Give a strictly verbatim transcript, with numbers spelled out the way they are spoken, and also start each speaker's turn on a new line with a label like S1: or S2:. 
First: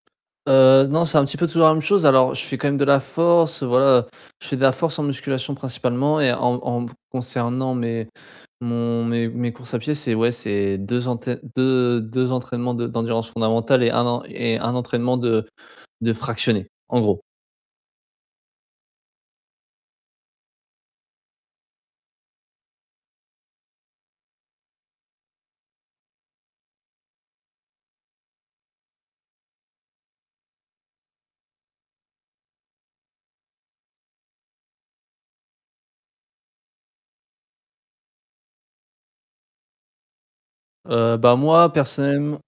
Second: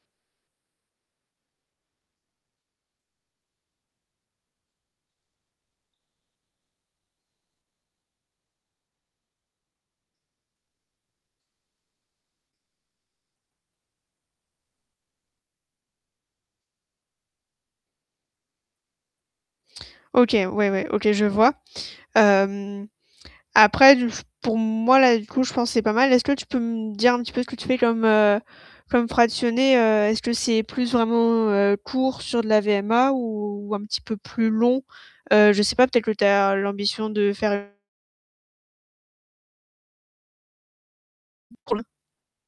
S1: Heu, non, c'est un petit peu toujours la même chose, alors je fais quand même de la force. Heu, voilà, je fais de la force en musculation principalement et en en m concernant mes mon mes mes courses à pied, c'est ouais, c'est deux entè deux deux entraînements de d'endurance fondamentale et un en et un entraînement de de fractionné en gros.
S2: OK, ouais ouais, OK, je vois. Hem, après du f pour moi là, du coup, je pense que c'est pas mal. Est-ce que tu peux me dire un petit peu ce que tu fais comme, heu, comme fractionné? Heu, est-ce que c'est plus vraiment, heu, court sur de la VMA? Ou un petit peu plus long? Heu, je sais pas, peut-être que tu as l'ambition de faire une
S1: Heu, bah moi
S2: Probl
S1: personnellement